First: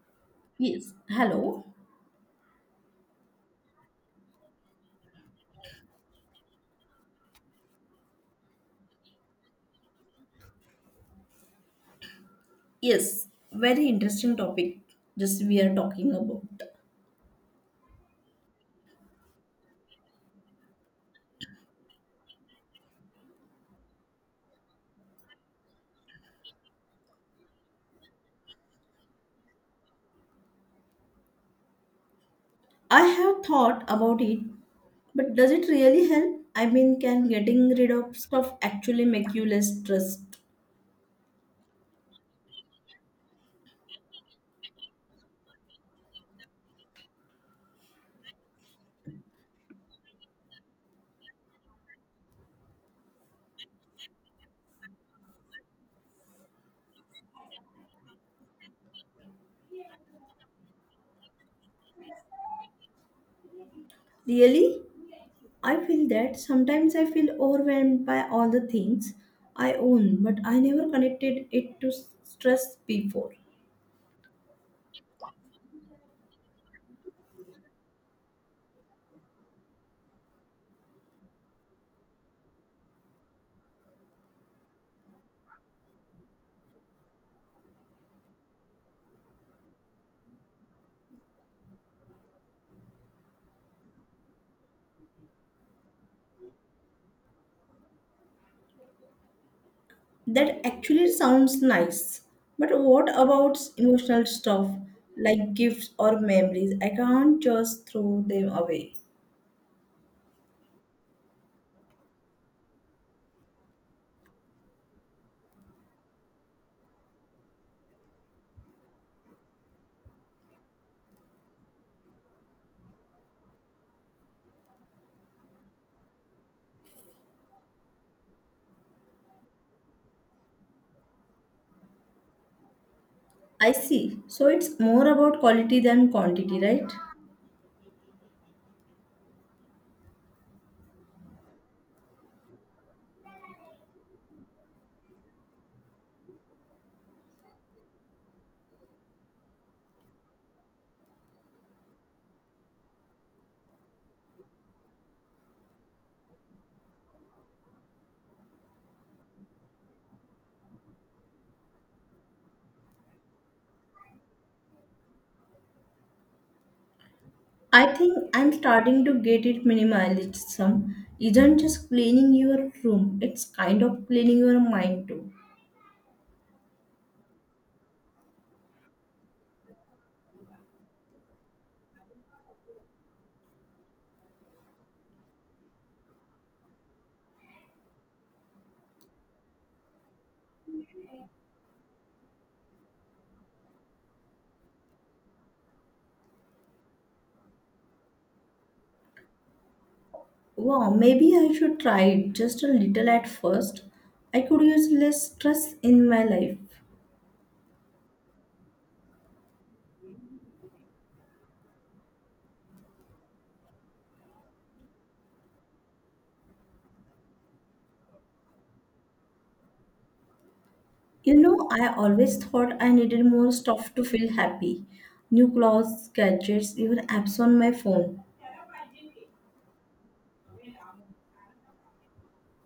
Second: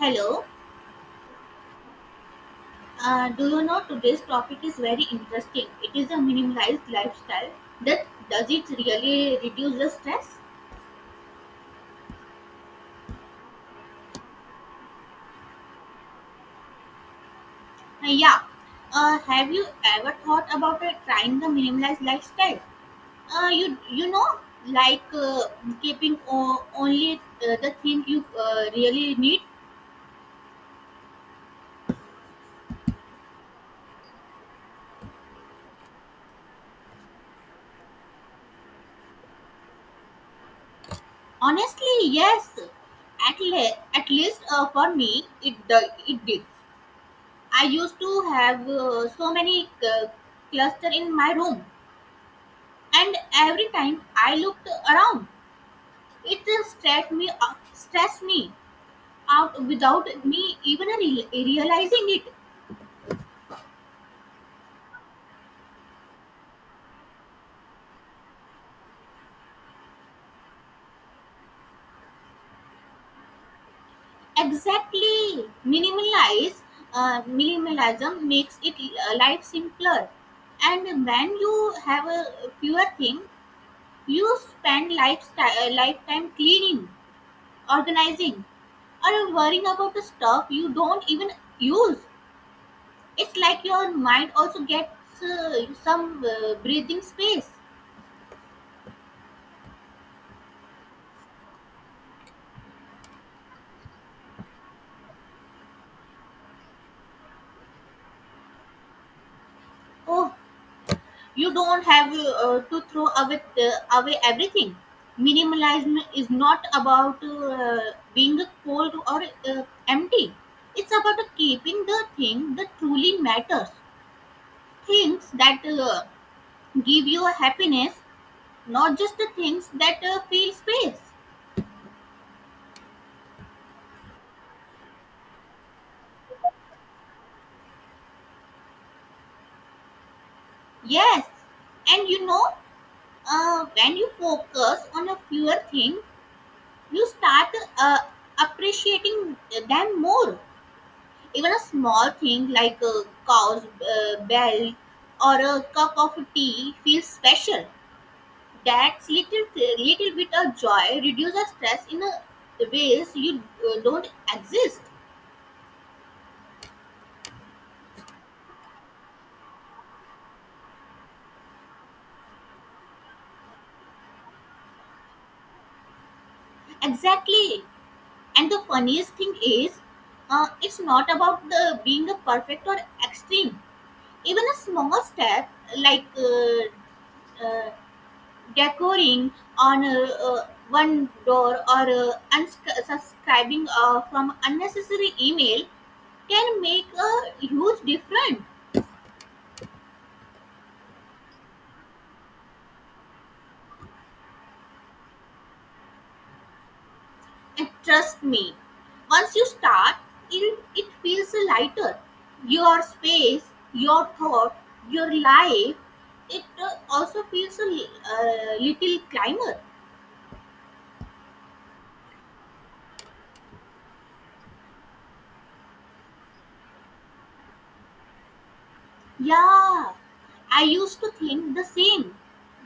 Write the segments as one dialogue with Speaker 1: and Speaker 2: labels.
Speaker 1: Hello.
Speaker 2: Yes, hello.
Speaker 1: Do you know today's topic is very interesting? It is a minimalized lifestyle that does it really reduce the stress?
Speaker 2: Yes, very interesting topic just we are talking about.
Speaker 1: Yeah. Have you ever thought about trying the minimalized lifestyle? Uh, you you know like, keeping only the thing you really need.
Speaker 2: I have thought about it, but does it really help? I mean, can getting rid of stuff actually make you less stressed?
Speaker 1: Honestly, yes. At least for me, it did. I used to have so many cluster in my room, and every time I looked around, it stressed me out without me even realizing it.
Speaker 2: Really? I feel that sometimes I feel overwhelmed by all the things I own, but I never connected it to stress before.
Speaker 1: Exactly, minimalize minimalism makes it life simpler, and when you have a fewer thing, you spend lifetime cleaning, organizing, or worrying about the stuff you don't even use. It's like your mind also gets some breathing space.
Speaker 2: That actually sounds nice. But what about emotional stuff like gifts or memories? I can't just throw them away.
Speaker 1: Oh, you don't have to throw away everything. Minimalism is not about being cold or empty. It's about keeping the thing that truly matters, things that give you happiness, not just the things that fill space.
Speaker 2: I see. So it's more about quality than quantity, right?
Speaker 1: Yes, and when you focus on a fewer thing, you start uh, appreciating them more. Even a small thing like a cow's bell or a cup of tea feels special. That little bit of joy reduces stress in a ways you don't exist.
Speaker 2: I think I'm starting to get it minimalism. Isn't just cleaning your room, it's kind of cleaning your mind too.
Speaker 1: Exactly. And the funniest thing is, it's not about the being a perfect or extreme. Even a small step like decoying on one door or unsubscribing from unnecessary email can make a huge difference.
Speaker 2: Wow, maybe I should try it just a little at first. I could use less stress in my life.
Speaker 1: And trust me, once you start, it feels lighter. Your space, your thought, your life, it also feels a little climber.
Speaker 2: You know, I always thought I needed more stuff to feel happy. New clothes, gadgets, even apps on my phone.
Speaker 1: Yeah, I used to think the same,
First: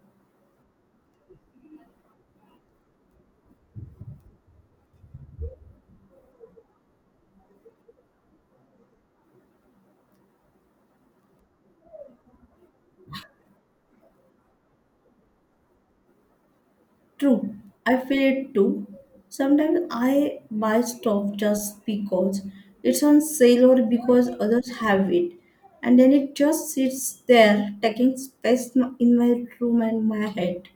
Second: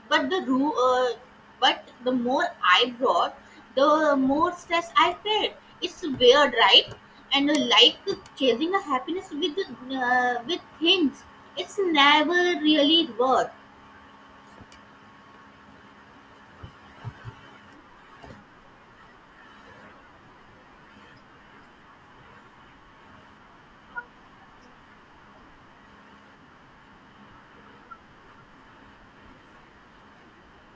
Speaker 1: but the ru- uh, but the more I brought, the more stress I felt. It's weird, right? And like chasing a happiness with things, it's never really worth.
Speaker 2: True, I feel it too. Sometimes I buy stuff just because it's on sale or because others have it. And then it just sits there, taking space in my room and my head.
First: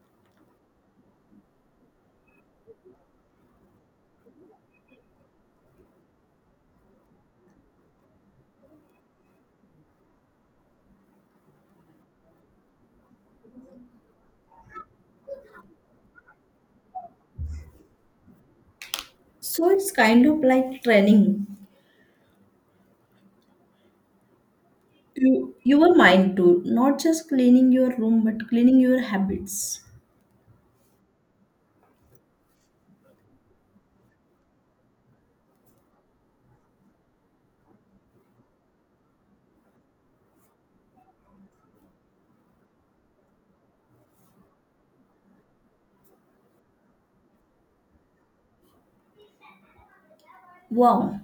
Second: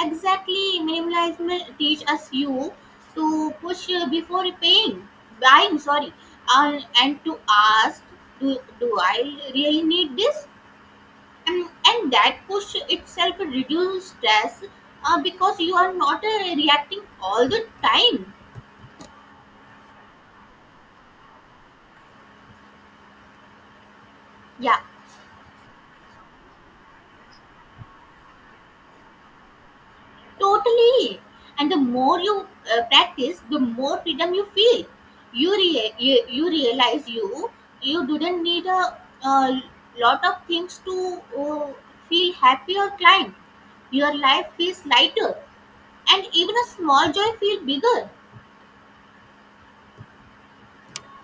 Speaker 1: Exactly, minimalism teach us you to push before buying. Sorry, and to ask, do I really need this? and and that push itself reduces stress because you are not reacting all the time.
Speaker 2: So it's kind of like training
Speaker 1: Yeah,
Speaker 2: you, your mind too, not just cleaning your room, but cleaning your habits.
Speaker 1: totally. And the more you practice, the more freedom you feel. You realize you didn't need a lot of things to feel happy or climb. Your life feels lighter and even a small joy feels bigger.
Speaker 2: Wow,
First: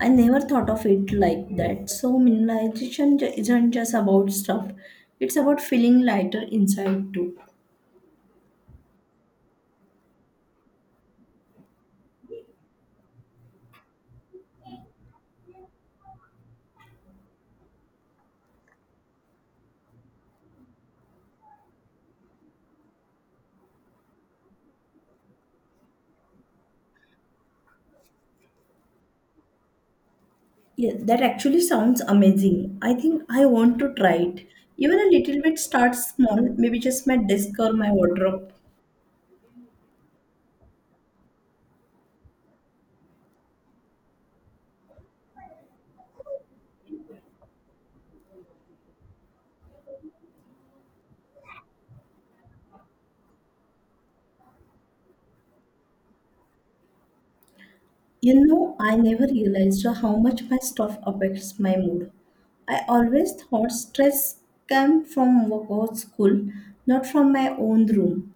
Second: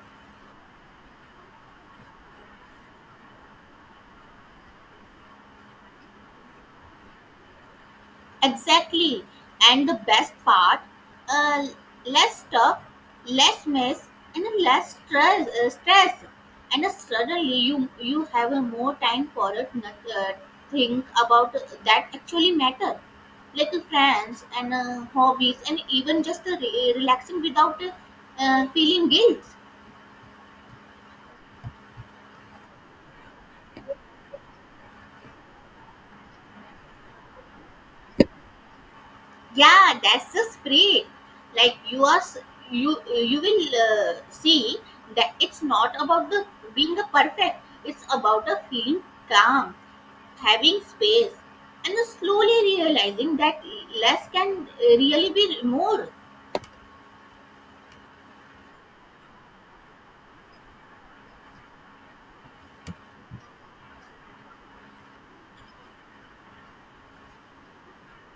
Speaker 2: I never thought of it like that. So minimalization isn't just about stuff; it's about feeling lighter inside too.
Speaker 1: Exactly. And the best part, uh, less stuff, less mess, and less stress. Stress. And suddenly you have a more time for it. Not, think about that actually matter, like friends and hobbies, and even just relaxing without feeling guilt.
Speaker 2: Yeah, that actually sounds amazing. I think I want to try it. Even a little bit start small, maybe just my desk or my wardrobe.
Speaker 1: Yeah, that's the spirit. Like, you are s- you will see that it's not about the being a perfect. It's about a feeling calm, having space, and slowly realizing that less can really be more.
Speaker 2: You know, I never realized how much my stuff affects my mood. I always thought stress came from work or school, not from my own room.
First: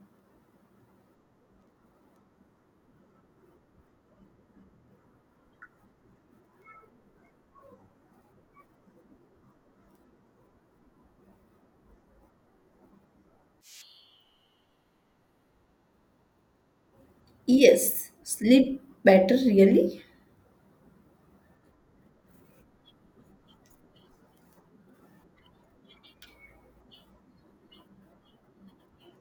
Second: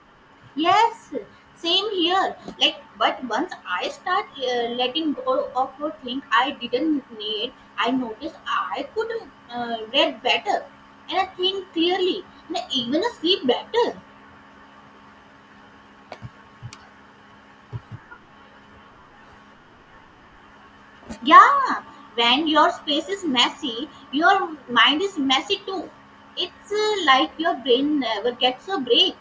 Speaker 1: Yes, same here. Like, but once I start letting go of a thing I didn't need, I noticed I could read better, and I think clearly, and I even sleep better.
Speaker 2: Yes, sleep better really?
Speaker 1: Yeah, when your space is messy, your mind is messy too. It's like your brain never gets a break.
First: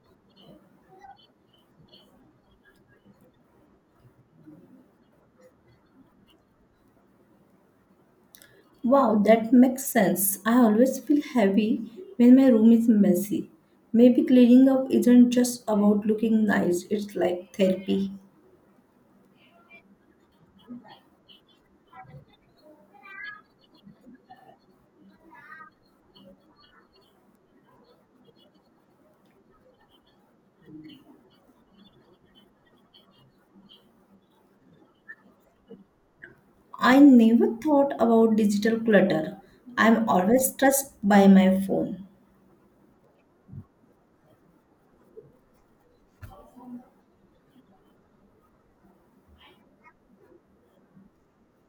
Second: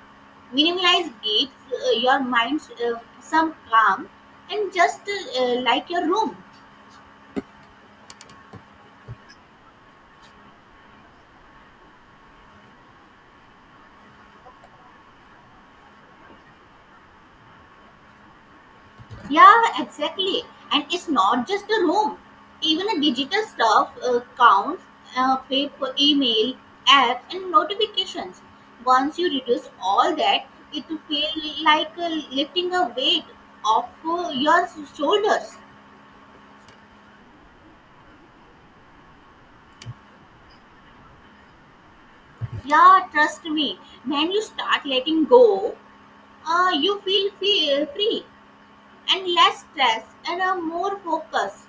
Speaker 1: Minimalize gives your mind some calm, and just like your room.
Speaker 2: Wow, that makes sense. I always feel heavy when my room is messy. Maybe cleaning up isn't just about looking nice, it's like therapy.
Speaker 1: Yeah, exactly. And it's not just a room. Even the digital stuff counts, paper, email, apps, and notifications. Once you reduce all that, it will feel like lifting a weight off your shoulders.
Speaker 2: I never thought about digital clutter. I'm always stressed by my phone.
Speaker 1: Yeah, trust me. When you start letting go, you feel free. And less stress, and a more focus,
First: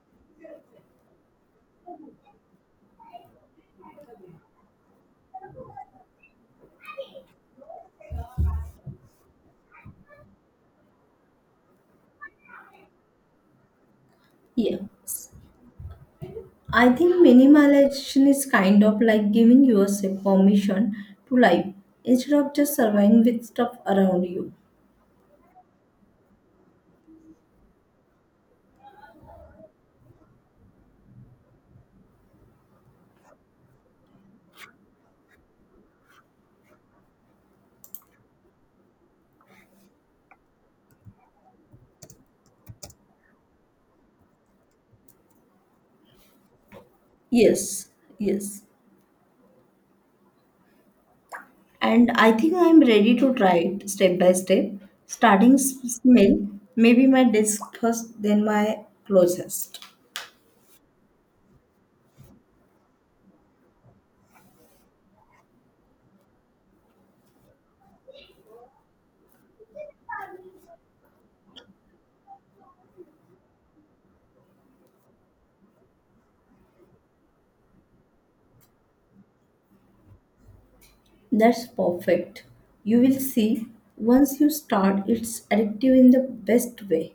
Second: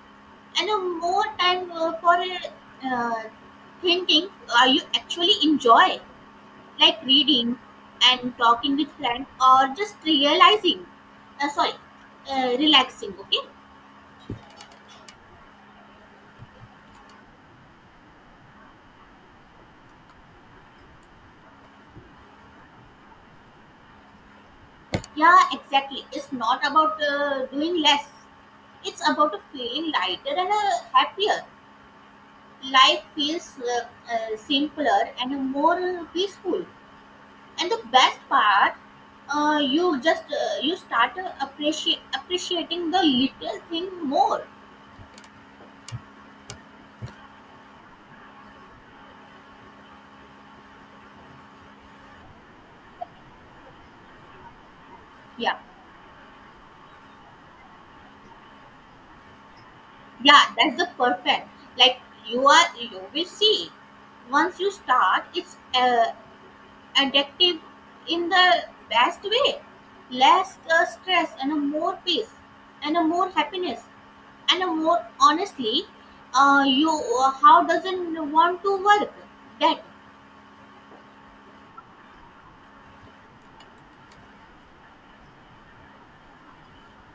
Speaker 1: and a more time for uh, thinking you actually enjoy, like reading and talking with friends or just realizing sorry relaxing. Okay.
Speaker 2: Yes. I think minimalization is kind of like giving yourself permission to live instead of just surviving with stuff around you.
Speaker 1: Yeah, exactly. It's not about doing less. It's about a feeling lighter and happier. Life feels simpler and more peaceful. And the best part, you start appreciate appreciating the little thing more.
Speaker 2: Yes, yes. And I think I am ready to try it step by step, starting
Speaker 1: Yeah,
Speaker 2: s- small, maybe my desk first, then my closest.
Speaker 1: yeah, that's the perfect. Like, you are you will see, once you start, it's addictive in the best way. Less stress, and a more peace, and a more happiness, and a more honestly. You how doesn't want to work that.
Speaker 2: That's perfect. You will see once you start, it's addictive in the best way.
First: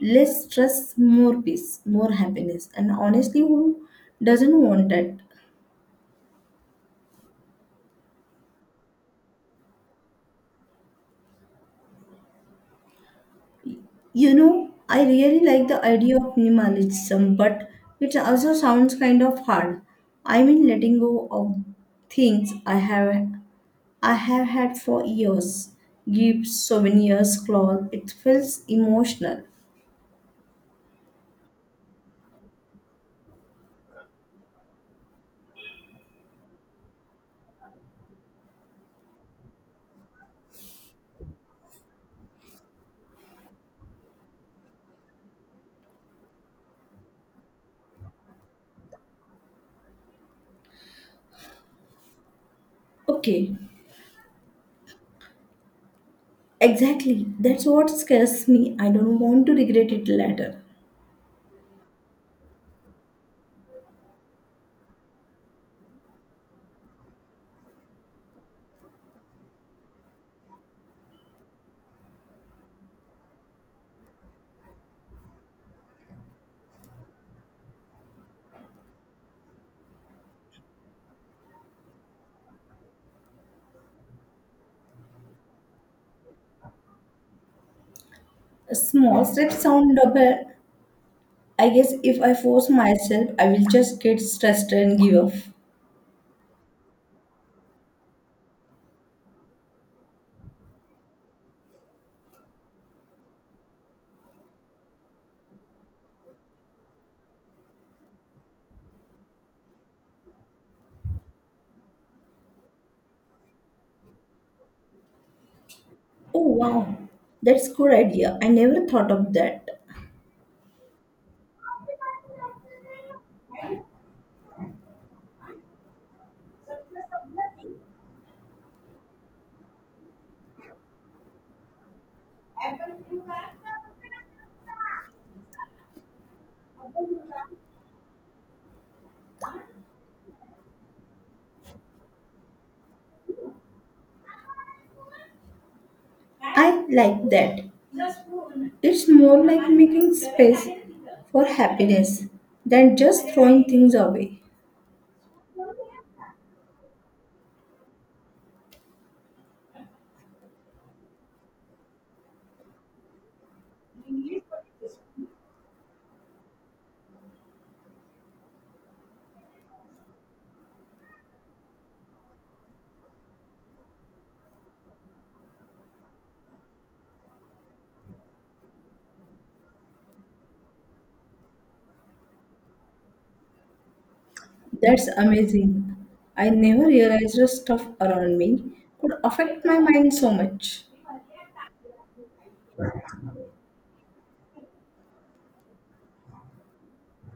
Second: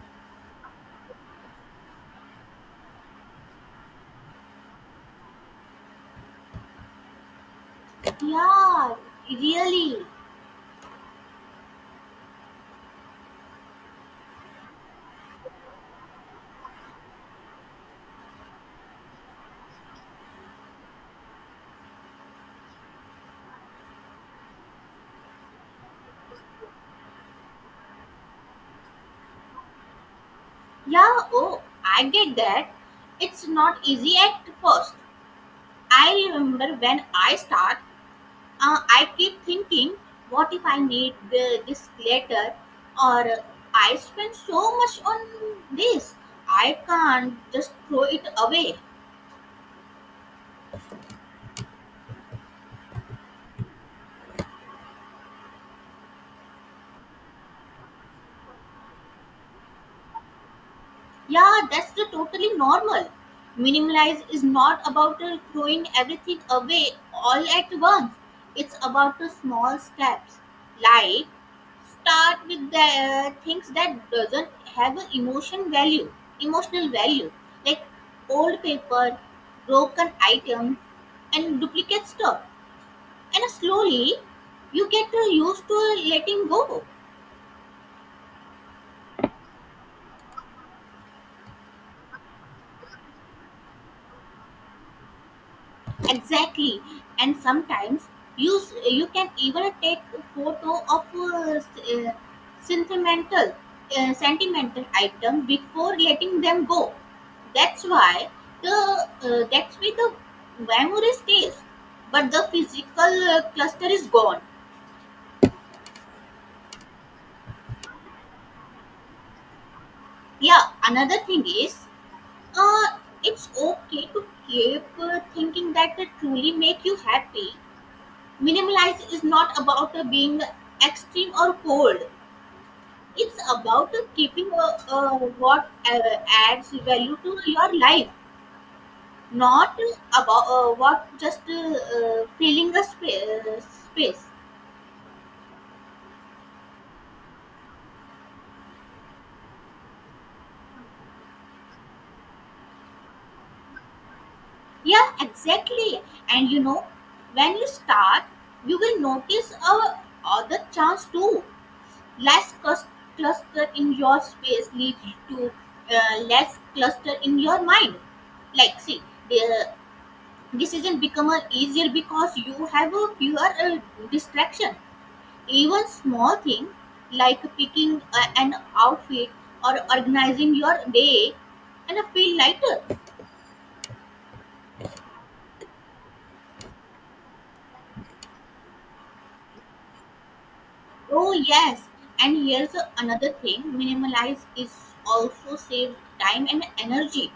Speaker 2: Less stress, more peace, more happiness. And honestly, who doesn't want that?
Speaker 1: Yeah, really.
Speaker 2: You know, I really like the idea of minimalism, but it also sounds kind of hard. I mean, letting go of things I have had for years. Gifts, souvenirs, clothes. It feels emotional.
Speaker 1: Yeah, oh, I get that. It's not easy at first. I remember when I start, I keep thinking, what if I need this later? Or I spend so much on this, I can't just throw it away.
Speaker 2: Okay, exactly. That's what scares me. I don't want to regret it later.
Speaker 1: Yeah, that's the totally normal. Minimalize is not about throwing everything away all at once. It's about the small steps. Like, start with the things that doesn't have an emotional value, like old paper, broken items, and duplicate stuff. And slowly, you get used to letting go.
Speaker 2: Small steps sound double. I guess if I force myself, I will just get stressed and give up.
Speaker 1: Exactly. And sometimes you can even take a photo of sentimental sentimental item before letting them go. that's why the that's why the memory stays but the physical cluster is gone.
Speaker 2: Oh wow, that's good idea. I never thought of that.
Speaker 1: Yeah, another thing is, uh, it's okay to keep thinking that it truly make you happy. Minimalize is not about being extreme or cold. It's about keeping what adds value to your life, not about what just filling a space.
Speaker 2: I like that. It's more like making space for happiness than just throwing things away.
Speaker 1: Yeah, exactly. And when you start, you will notice other chance too. Less cluster in your space leads to less cluster in your mind. Like, see, the decision become easier because you have a fewer distraction. Even small things like picking an outfit or organizing your day and feel lighter.
Speaker 2: That's amazing. I never realized the stuff around me could affect my mind so much.
Speaker 1: Oh, yes. And here's another thing, minimalize is also save time and energy.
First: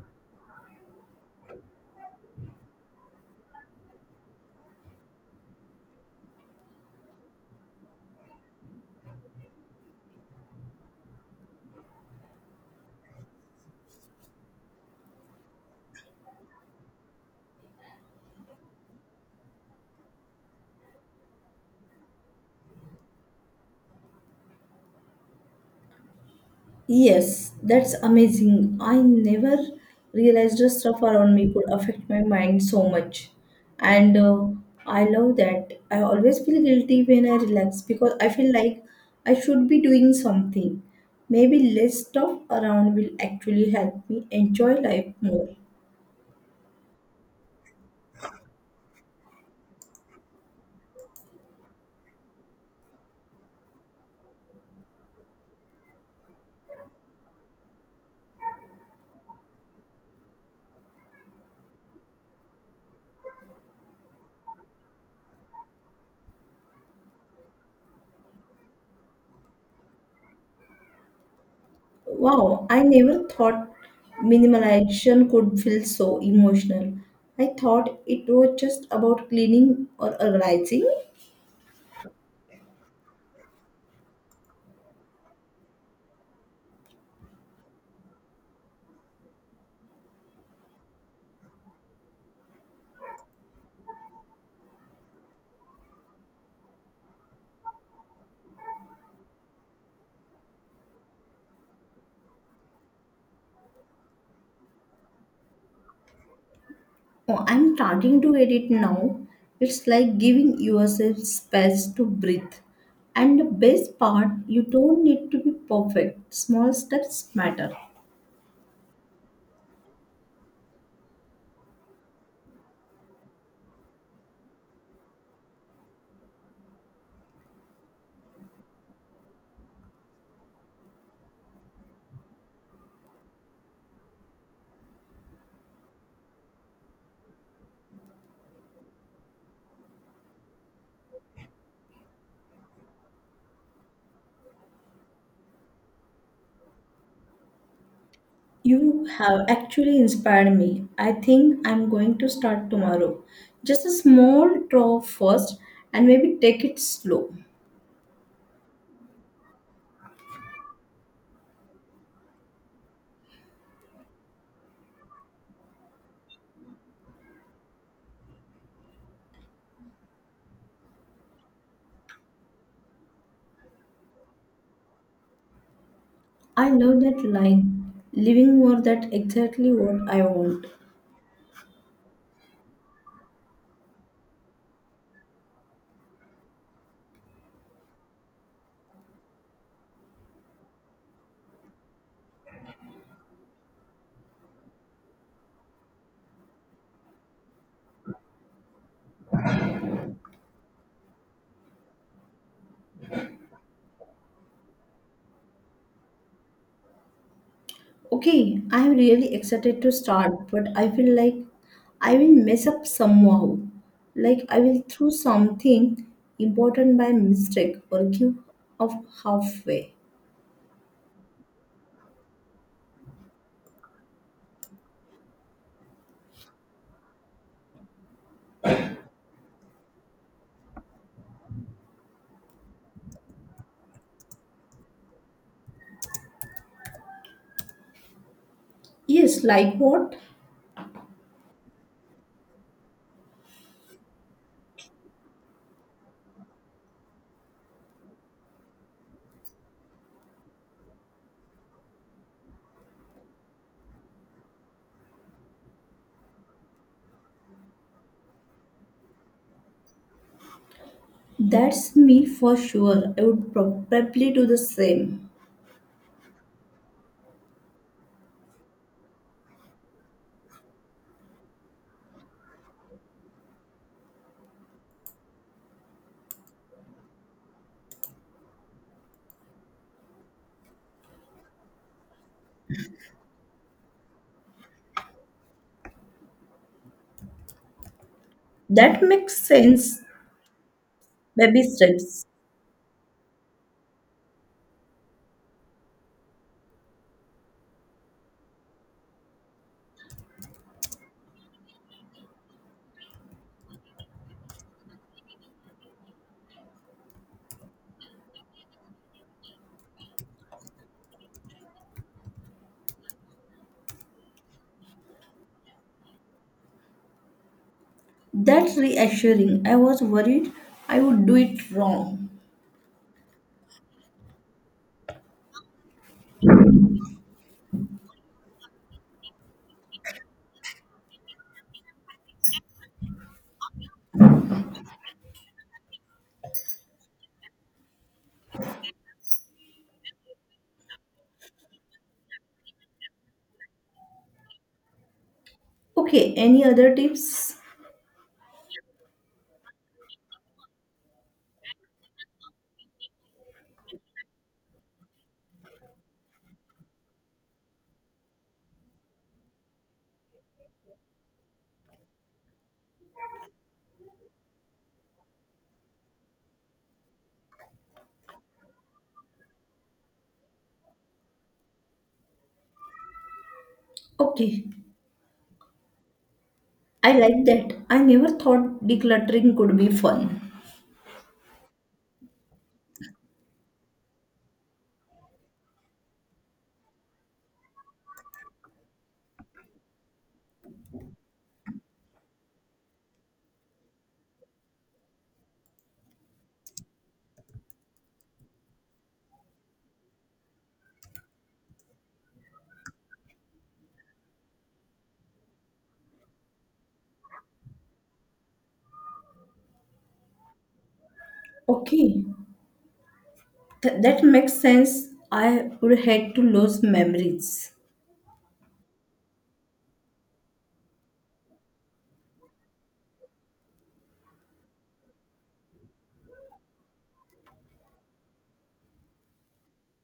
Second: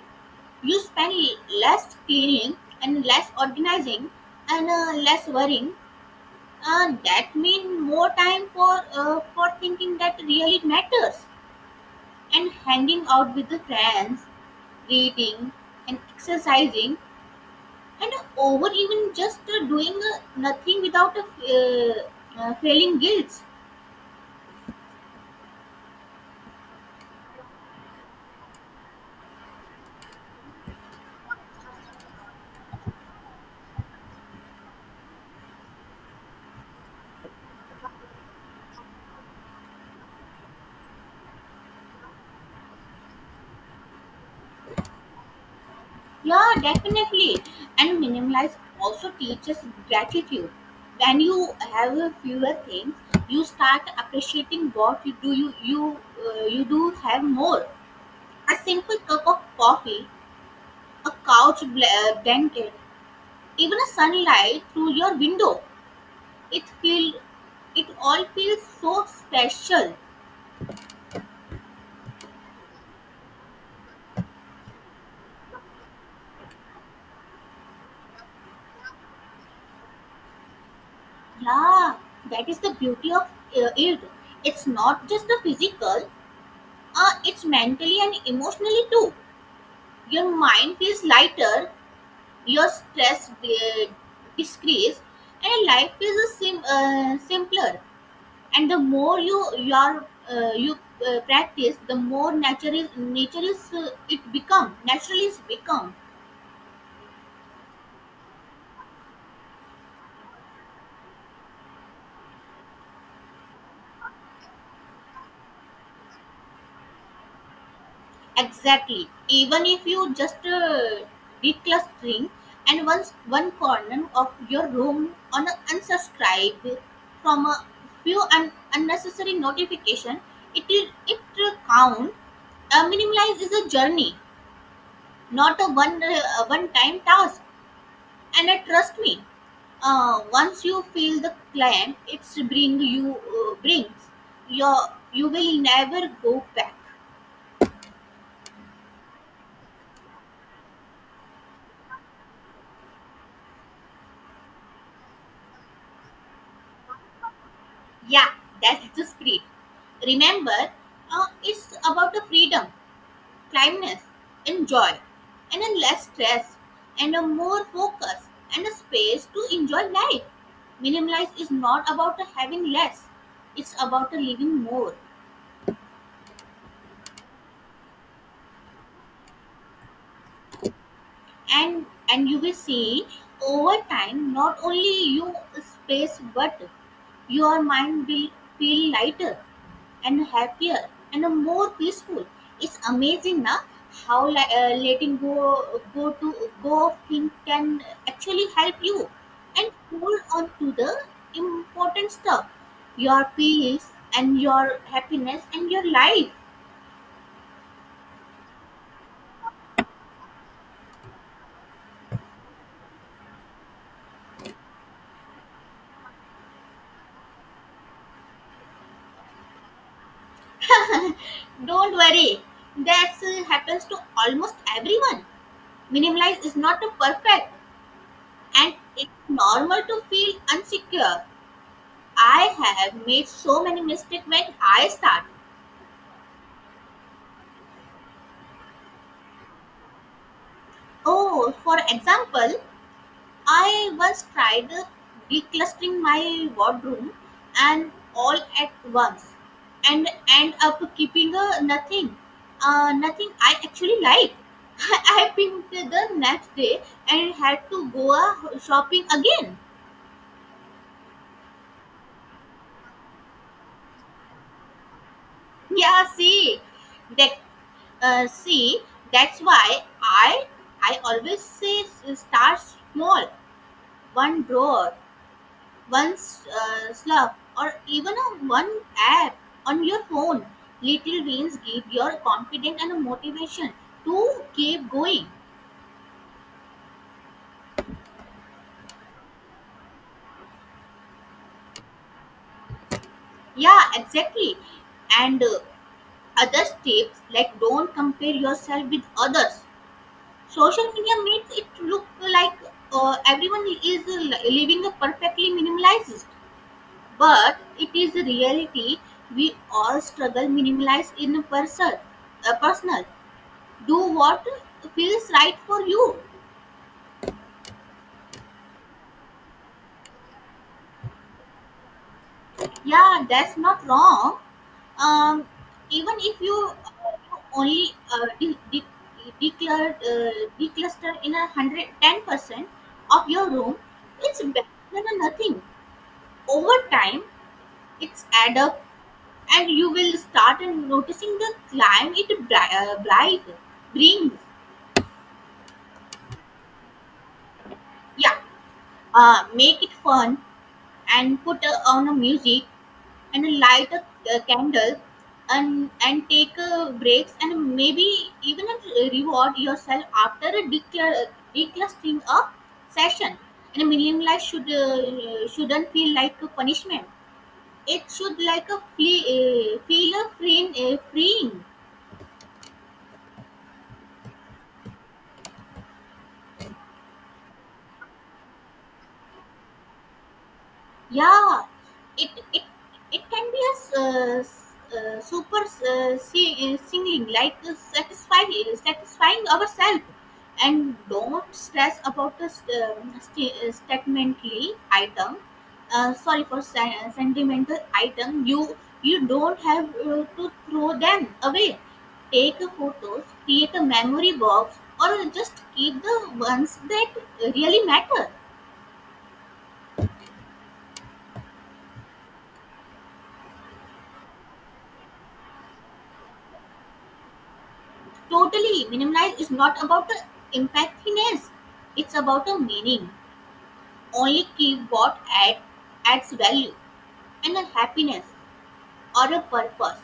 Speaker 1: You spend less cleaning, and less organizing, and less worrying. That mean more time for thinking that really matters, and hanging out with the friends, reading, and exercising, and over even just doing nothing without feeling guilt.
Speaker 2: Yes, that's amazing. I never realized the stuff around me could affect my mind so much. And I love that. I always feel guilty when I relax because I feel like I should be doing something. Maybe less stuff around will actually help me enjoy life more.
Speaker 1: Yeah, definitely. And minimalize also teaches gratitude. When you have a fewer things, you start appreciating what you do. You do have more: a simple cup of coffee, a couch blanket, even a sunlight through your window. It feel it all feels so special.
Speaker 2: Wow, I never thought minimalization could feel so emotional. I thought it was just about cleaning or organizing.
Speaker 1: Yeah, that is the beauty of it. It's not just the physical, it's mentally and emotionally too. Your mind feels lighter, your stress decreases, and life feels simpler. And the more you practice, the more nature is it become naturally is become.
Speaker 2: Oh, I'm starting to get it now. It's like giving yourself space to breathe. And the best part, you don't need to be perfect. Small steps matter.
Speaker 1: Exactly. Even if you just declustering and once one corner of your room on a unsubscribe from a few unnecessary notification, it count. Minimalize is a journey, not a one time task. And trust me, once you feel the climb, it's bring you brings your you will never go back.
Speaker 2: You have actually inspired me. I think I'm going to start tomorrow. Just a small draw first and maybe take it slow.
Speaker 1: Yeah, that's the spirit. Remember, it's about a freedom, kindness, and joy, and a less stress, and a more focus, and a space to enjoy life. Minimalize is not about a having less; it's about a living more.
Speaker 2: I love that line. Living more that exactly what I want.
Speaker 1: And you will see over time not only you space but your mind will feel lighter, and happier, and more peaceful. It's amazing now how letting go of thing can actually help you and hold on to the important stuff: your peace, and your happiness, and your life.
Speaker 2: Okay, I'm really excited to start, but I feel like I will mess up somehow. Like I will throw something important by mistake or give up halfway.
Speaker 1: Don't worry, that happens to almost everyone. Minimalize is not a perfect, and it's normal to feel insecure. I have made so many mistakes when I start.
Speaker 2: Yes, like what?
Speaker 1: Oh, for example, I once tried declustering my wardrobe and all at once and end up keeping nothing. Nothing I actually like. I picked the next day and had to go shopping again.
Speaker 2: That's me for sure. I would probably do the same.
Speaker 1: Yeah, see. Uh, see, that's why I always say start small, one drawer, one slug, or even a one app on your phone. Little wins give your confidence and motivation to keep going.
Speaker 2: That makes sense. Baby steps.
Speaker 1: Yeah, exactly. And other tips like don't compare yourself with others. Social media makes it look like everyone is living a perfectly minimalized. But it is a reality we all struggle minimalize in a a personal. Do what feels right for you.
Speaker 2: That's reassuring. I was worried I would do it wrong.
Speaker 1: Yeah, that's not wrong. Um, Even if you only declare, uh, decluster in 110% of your room, it's better than nothing. Over time, it's add up, and you will start and noticing the climb it bri- bright brings.
Speaker 2: Okay, any other tips?
Speaker 1: Yeah, make it fun and put on a music and light a candle and take breaks and maybe even reward yourself after a declustering a session and minimalize shouldn't feel like a punishment it should like a feel a freeing.
Speaker 2: Okay, I like that. I never thought decluttering could be fun.
Speaker 1: Yeah, it it can be a super singing like satisfy satisfying ourselves, and don't stress about the sentimentally item. Sorry, for sentimental item. You don't have to throw them away. Take a photos, create a memory box, or just keep the ones that really matter.
Speaker 2: Okay, that makes sense. I would hate to lose memories.
Speaker 1: Totally. Minimalize is not about the impactfulness. It's about the meaning. Only keep adds value and a happiness or a purpose.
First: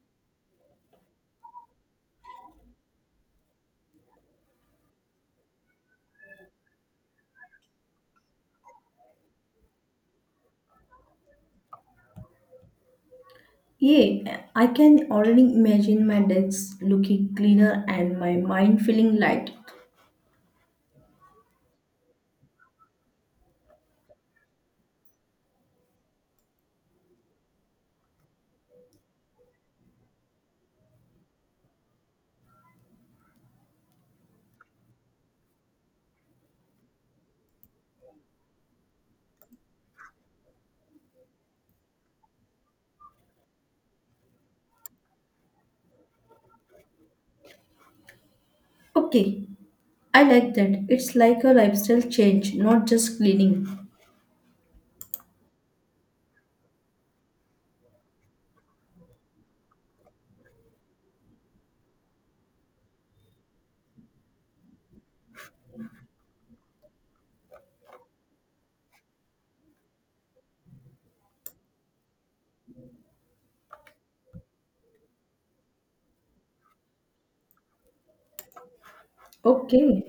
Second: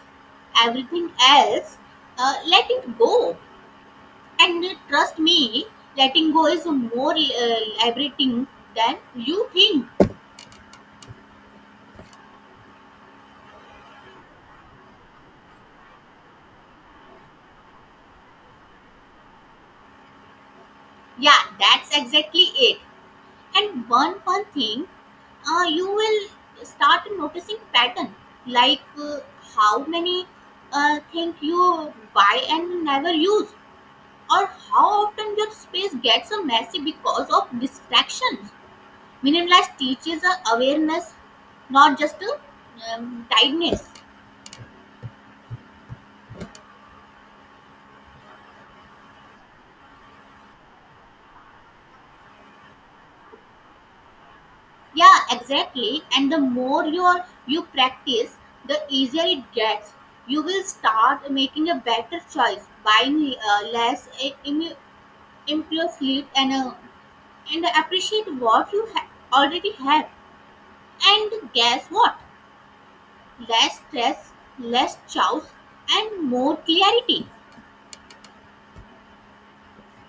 Speaker 1: Everything else, let it go. And trust me, letting go is more liberating than you think.
Speaker 2: Yeah, I can already imagine my desk looking cleaner and my mind feeling light.
Speaker 1: Yeah, that's exactly it. And one fun thing, you will start noticing pattern, like how many things you buy and never use, or how often your space gets a messy because of distractions. Minimalist teaches awareness, not just a tightness.
Speaker 2: Okay, I like that. It's like a lifestyle change, not just cleaning.
Speaker 1: Yeah, exactly. And the more you practice, the easier it gets. You will start making a better choice, buying less improve sleep, and appreciate what you already have. And guess what? Less stress, less chaos, and more clarity.
Speaker 2: Okay,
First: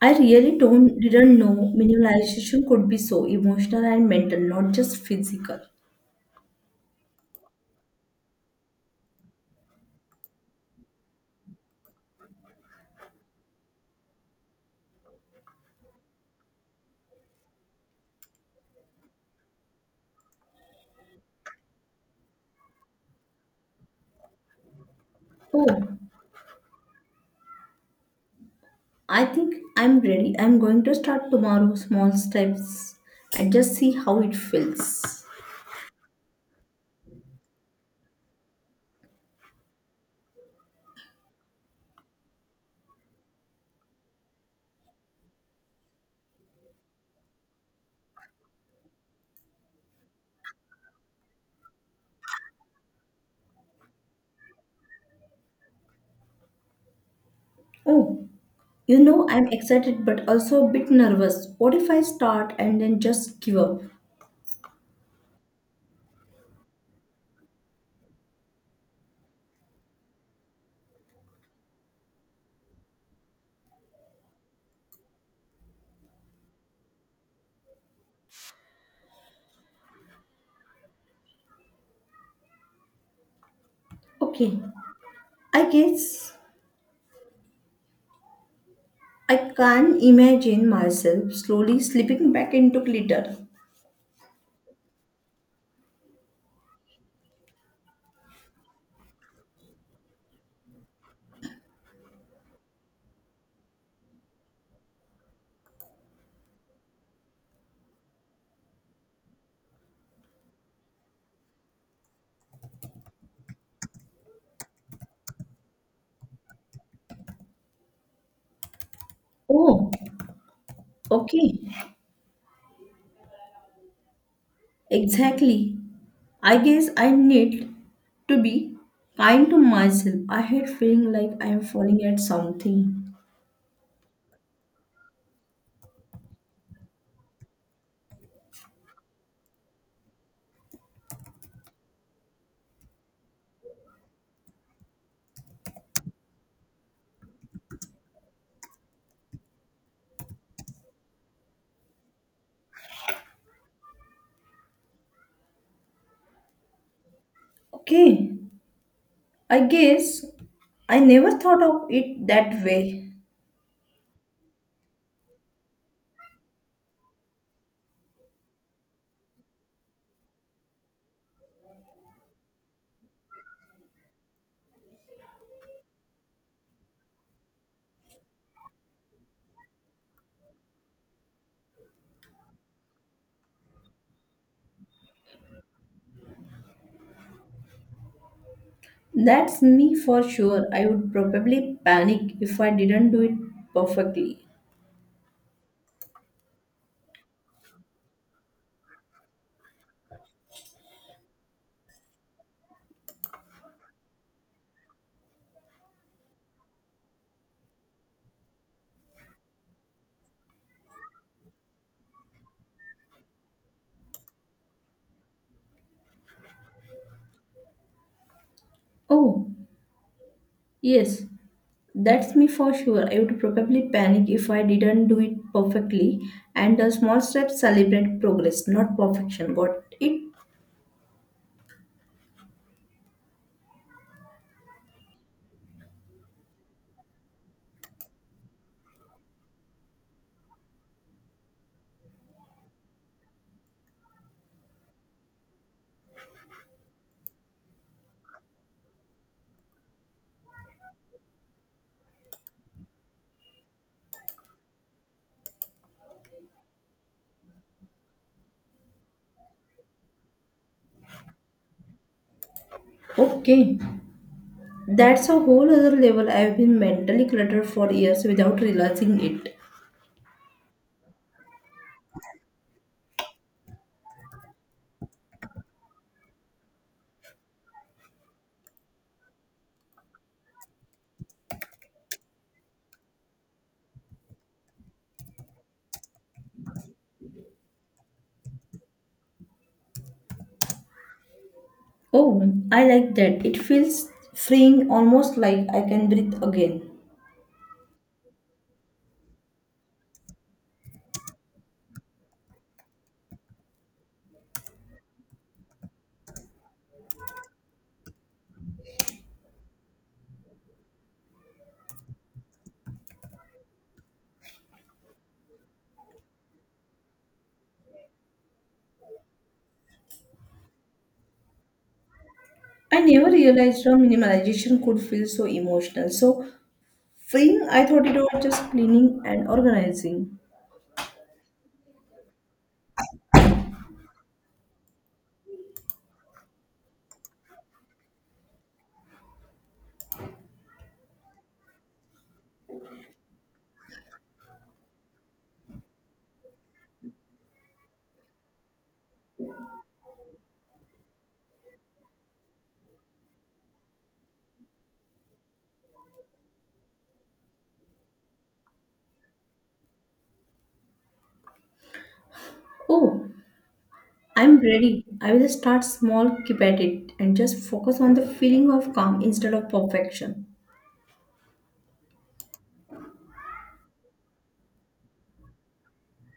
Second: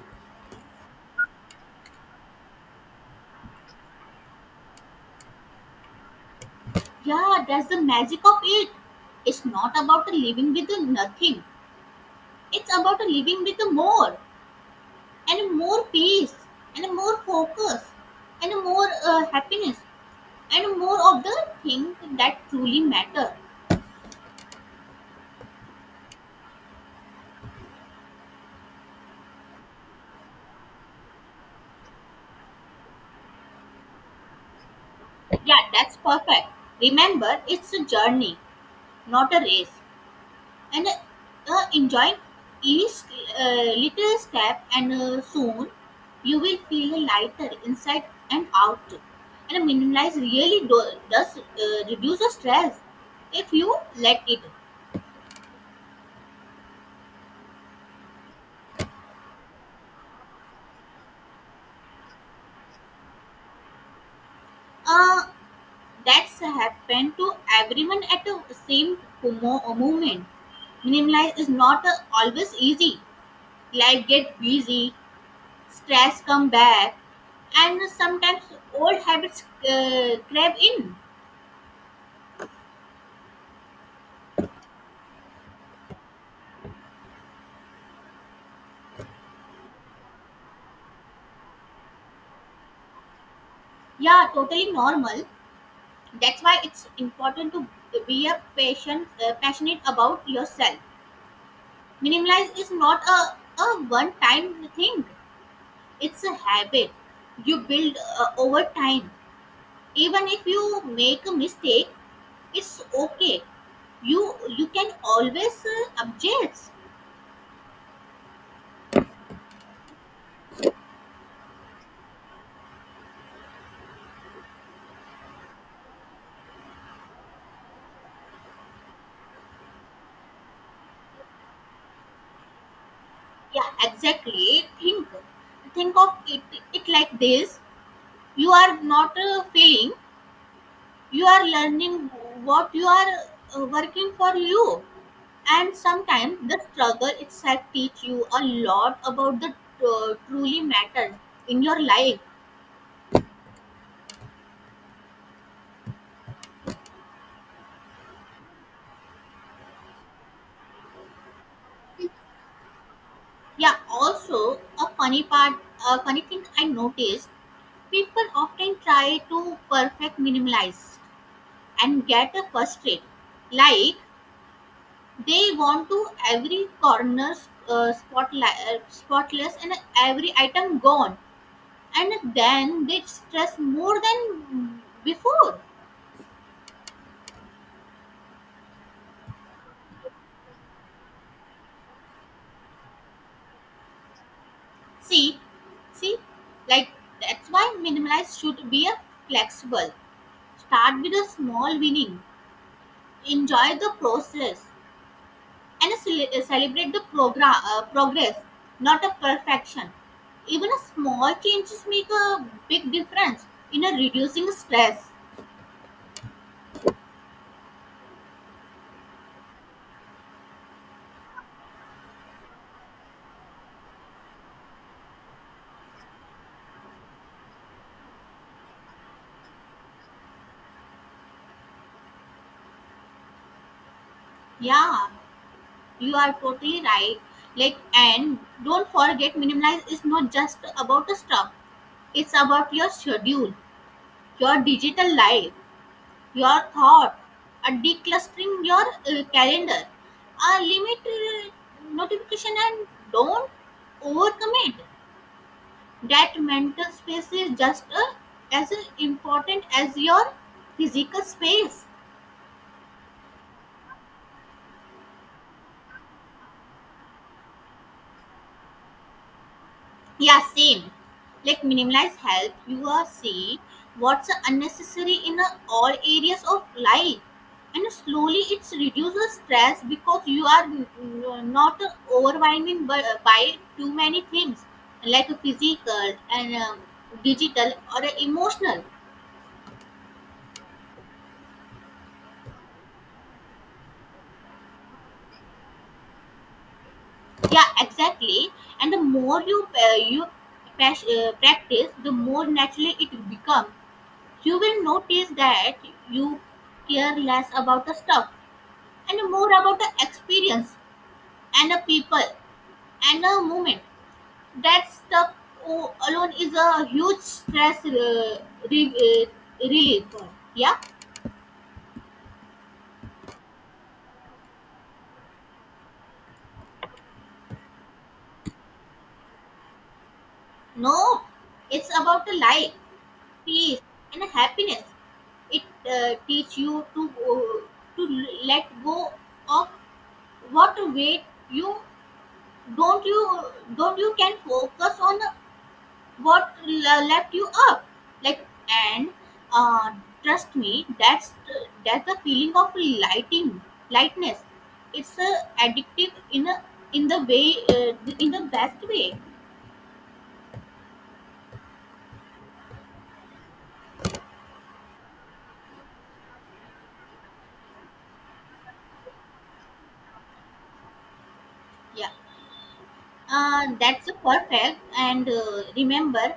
Speaker 2: I really don't didn't know minimalization could be so emotional and mental, not just physical.
Speaker 1: Yeah, that's the magic of it. It's not about living with nothing, it's about living with more, and more peace, and more focus, and more happiness, and more of the things that truly matter.
Speaker 2: Oh, I think I'm ready. I'm going to start tomorrow, small steps, and just see how it feels.
Speaker 1: Yeah, that's perfect. Remember, it's a journey, not a race. And enjoy each little step, and soon you will feel lighter inside and out. And minimize really does reduce the stress if you let it.
Speaker 2: Oh, you know, I'm excited but also a bit nervous. What if I start and then just give up?
Speaker 1: uh, that's happened to everyone at the same moment. Minimalize is not always easy. Life get busy, stress come back, and sometimes old habits crave in.
Speaker 2: Okay, I guess I can not imagine myself slowly slipping back into glitter.
Speaker 1: Yeah, totally normal. That's why it's important to be a passionate about yourself. Minimalize is not a, a one-time thing. It's a habit you build over time. Even if you make a mistake, it's okay. You can always object.
Speaker 2: Oh, okay, exactly. I guess I need to be kind to myself. I hate feeling like I am falling at something.
Speaker 1: Yeah, exactly. Think of it like this. You are not failing. You are learning what you are working for you. And sometimes the struggle itself teach you a lot about the truly matters in your life.
Speaker 2: Okay, I guess I never thought of it that way.
Speaker 1: Yeah, also a funny part, a funny thing I noticed, people often try to perfect minimalize and get a frustrated, like, they want to every corner spotlight spotless, and every item gone, and then they stress more than before.
Speaker 2: That's me for sure. I would probably panic if I didn't do it perfectly.
Speaker 1: See, See, like, that's why minimalize should be a flexible. Start with a small winning, enjoy the process, and celebrate the program progress, not a perfection. Even a small changes make a big difference in a reducing stress.
Speaker 2: Oh, yes, that's me for sure. I would probably panic if I didn't do it perfectly. And the small steps celebrate progress, not perfection. Got it?
Speaker 1: Yeah, you are totally right. Like, and don't forget, minimalize is not just about the stuff. It's about your schedule, your digital life, your thought, a declustering your calendar, a limit notification, and don't overcommit. That mental space is just as important as your physical space.
Speaker 2: Okay. That's a whole other level. I've been mentally cluttered for years without realizing it.
Speaker 1: Yeah, same. Like, minimalize help you are see what's unnecessary in all areas of life, and slowly it's reduces stress because you are not overwhelming by too many things, like physical, and digital, or emotional.
Speaker 2: Oh, I like that. It feels freeing, almost like I can breathe again.
Speaker 1: Yeah, exactly. And the more you practice, the more naturally it becomes. You will notice that you care less about the stuff and more about the experience, and the people, and the moment. That stuff alone is a huge stress re- uh, relief. Yeah,
Speaker 2: I never realized how minimalization could feel so emotional. So freeing, I thought it was just cleaning and organizing.
Speaker 1: no, it's about the life, peace, and the happiness. It teach you to let go of what weight you you don't you can focus on what left you up, like, and uh, trust me, that's the feeling of lighting lightness. It's a addictive in a, in the way uh, in the best way.
Speaker 2: Oh, I'm ready. I will start small, keep at it, and just focus on the feeling of calm instead of perfection.
Speaker 1: Yeah. That's a perfect. And remember,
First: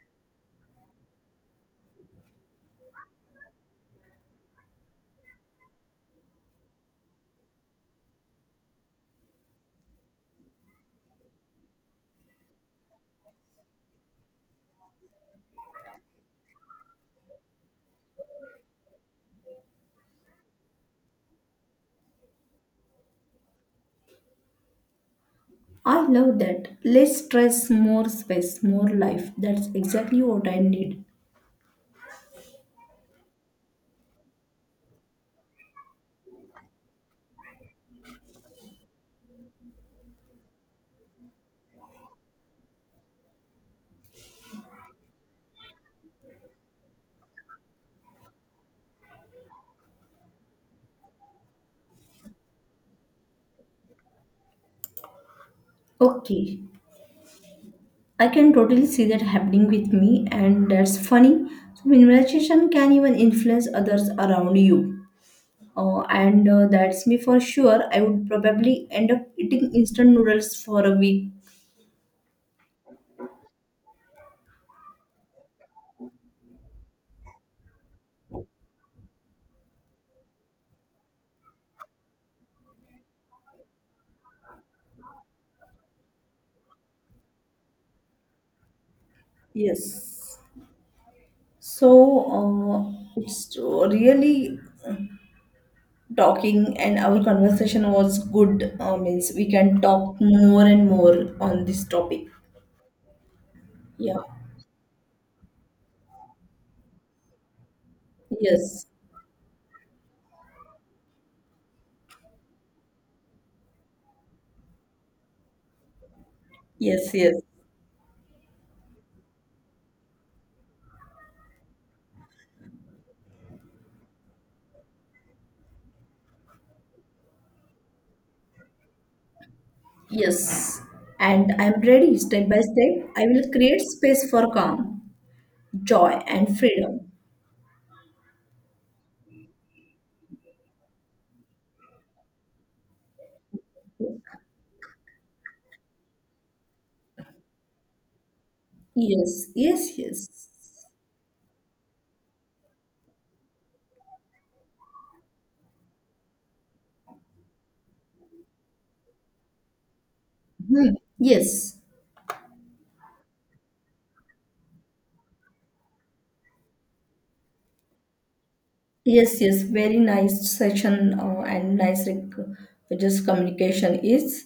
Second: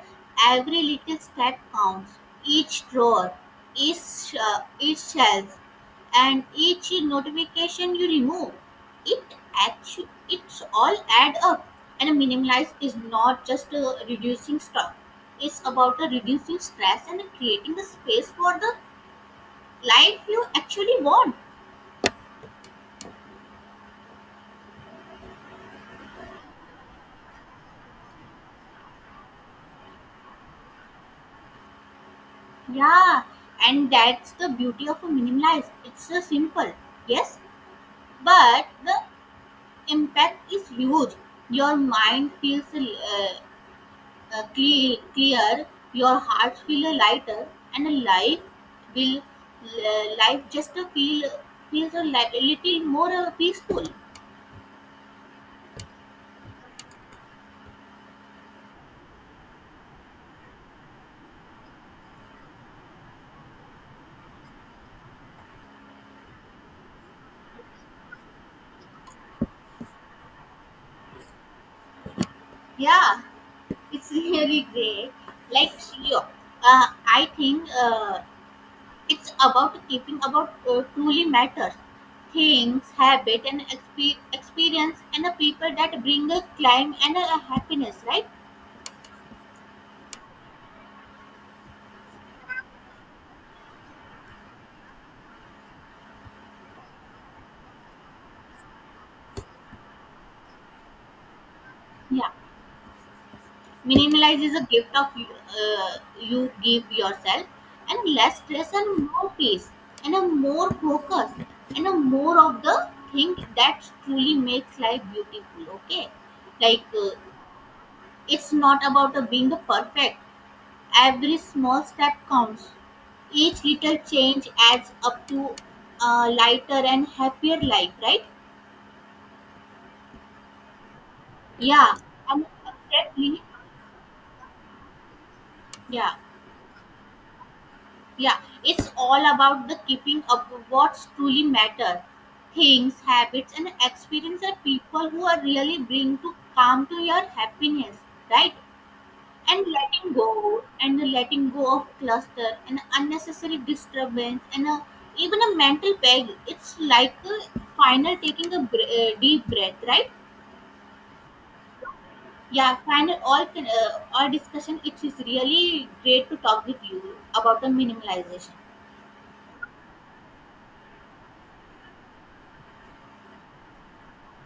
Speaker 1: every little step counts. Each drawer, each each shelf, and each notification you remove, it actually it's all add up. And minimalize is not just reducing stuff. It's about reducing stress and creating the space for the life you actually want.
Speaker 2: I love that. Less stress, more space, more life. That's exactly what I need.
Speaker 1: Yeah, and that's the beauty of a minimalize. It's simple. Yes. But the impact is huge. Your mind feels clear, your heart feels lighter, and life will life just feel feels a a little more peaceful.
Speaker 2: Okay, I can totally see that happening with me, and that's funny. So, minimalization can even influence others around you. And That's me for sure. I would probably end up eating instant noodles for a week.
Speaker 1: Yeah, it's really great. Like, you, uh, I think, it's about keeping about truly matters, things, habit, and experience, and the people that bring a climb and a happiness, right?
Speaker 2: Yes. So, it's really talking, and our conversation was good. Means we can talk more and more on this topic.
Speaker 1: Yeah,
Speaker 2: Yeah.
Speaker 1: minimalize is a gift of you, give yourself, and less stress
Speaker 2: Yes.
Speaker 1: and more peace, and a more focus, and a more of the thing that truly makes life beautiful. Okay, like uh,
Speaker 2: Yes. Yes.
Speaker 1: it's not about being the perfect. Every small step counts. Each little change adds up to a lighter and happier life, right?
Speaker 2: Yes, and I'm
Speaker 1: Yeah,
Speaker 2: ready
Speaker 1: and
Speaker 2: step by step. I
Speaker 1: exactly.
Speaker 2: will create space for calm,
Speaker 1: Yeah,
Speaker 2: joy, and freedom.
Speaker 1: Yeah, it's all about the keeping up with what's truly matter. Things, habits, and experience are people who are really bring to calm to your happiness, right?
Speaker 2: Yes,
Speaker 1: And
Speaker 2: yes,
Speaker 1: letting
Speaker 2: yes,
Speaker 1: go, and the letting go of cluster and unnecessary disturbance, and even a mental peg. It's like a final taking a deep breath, right?
Speaker 2: yes,
Speaker 1: Yeah, final all discussion. It is really great to talk with you about the minimalization.
Speaker 2: yes, yes. Very nice session and nice just communication is.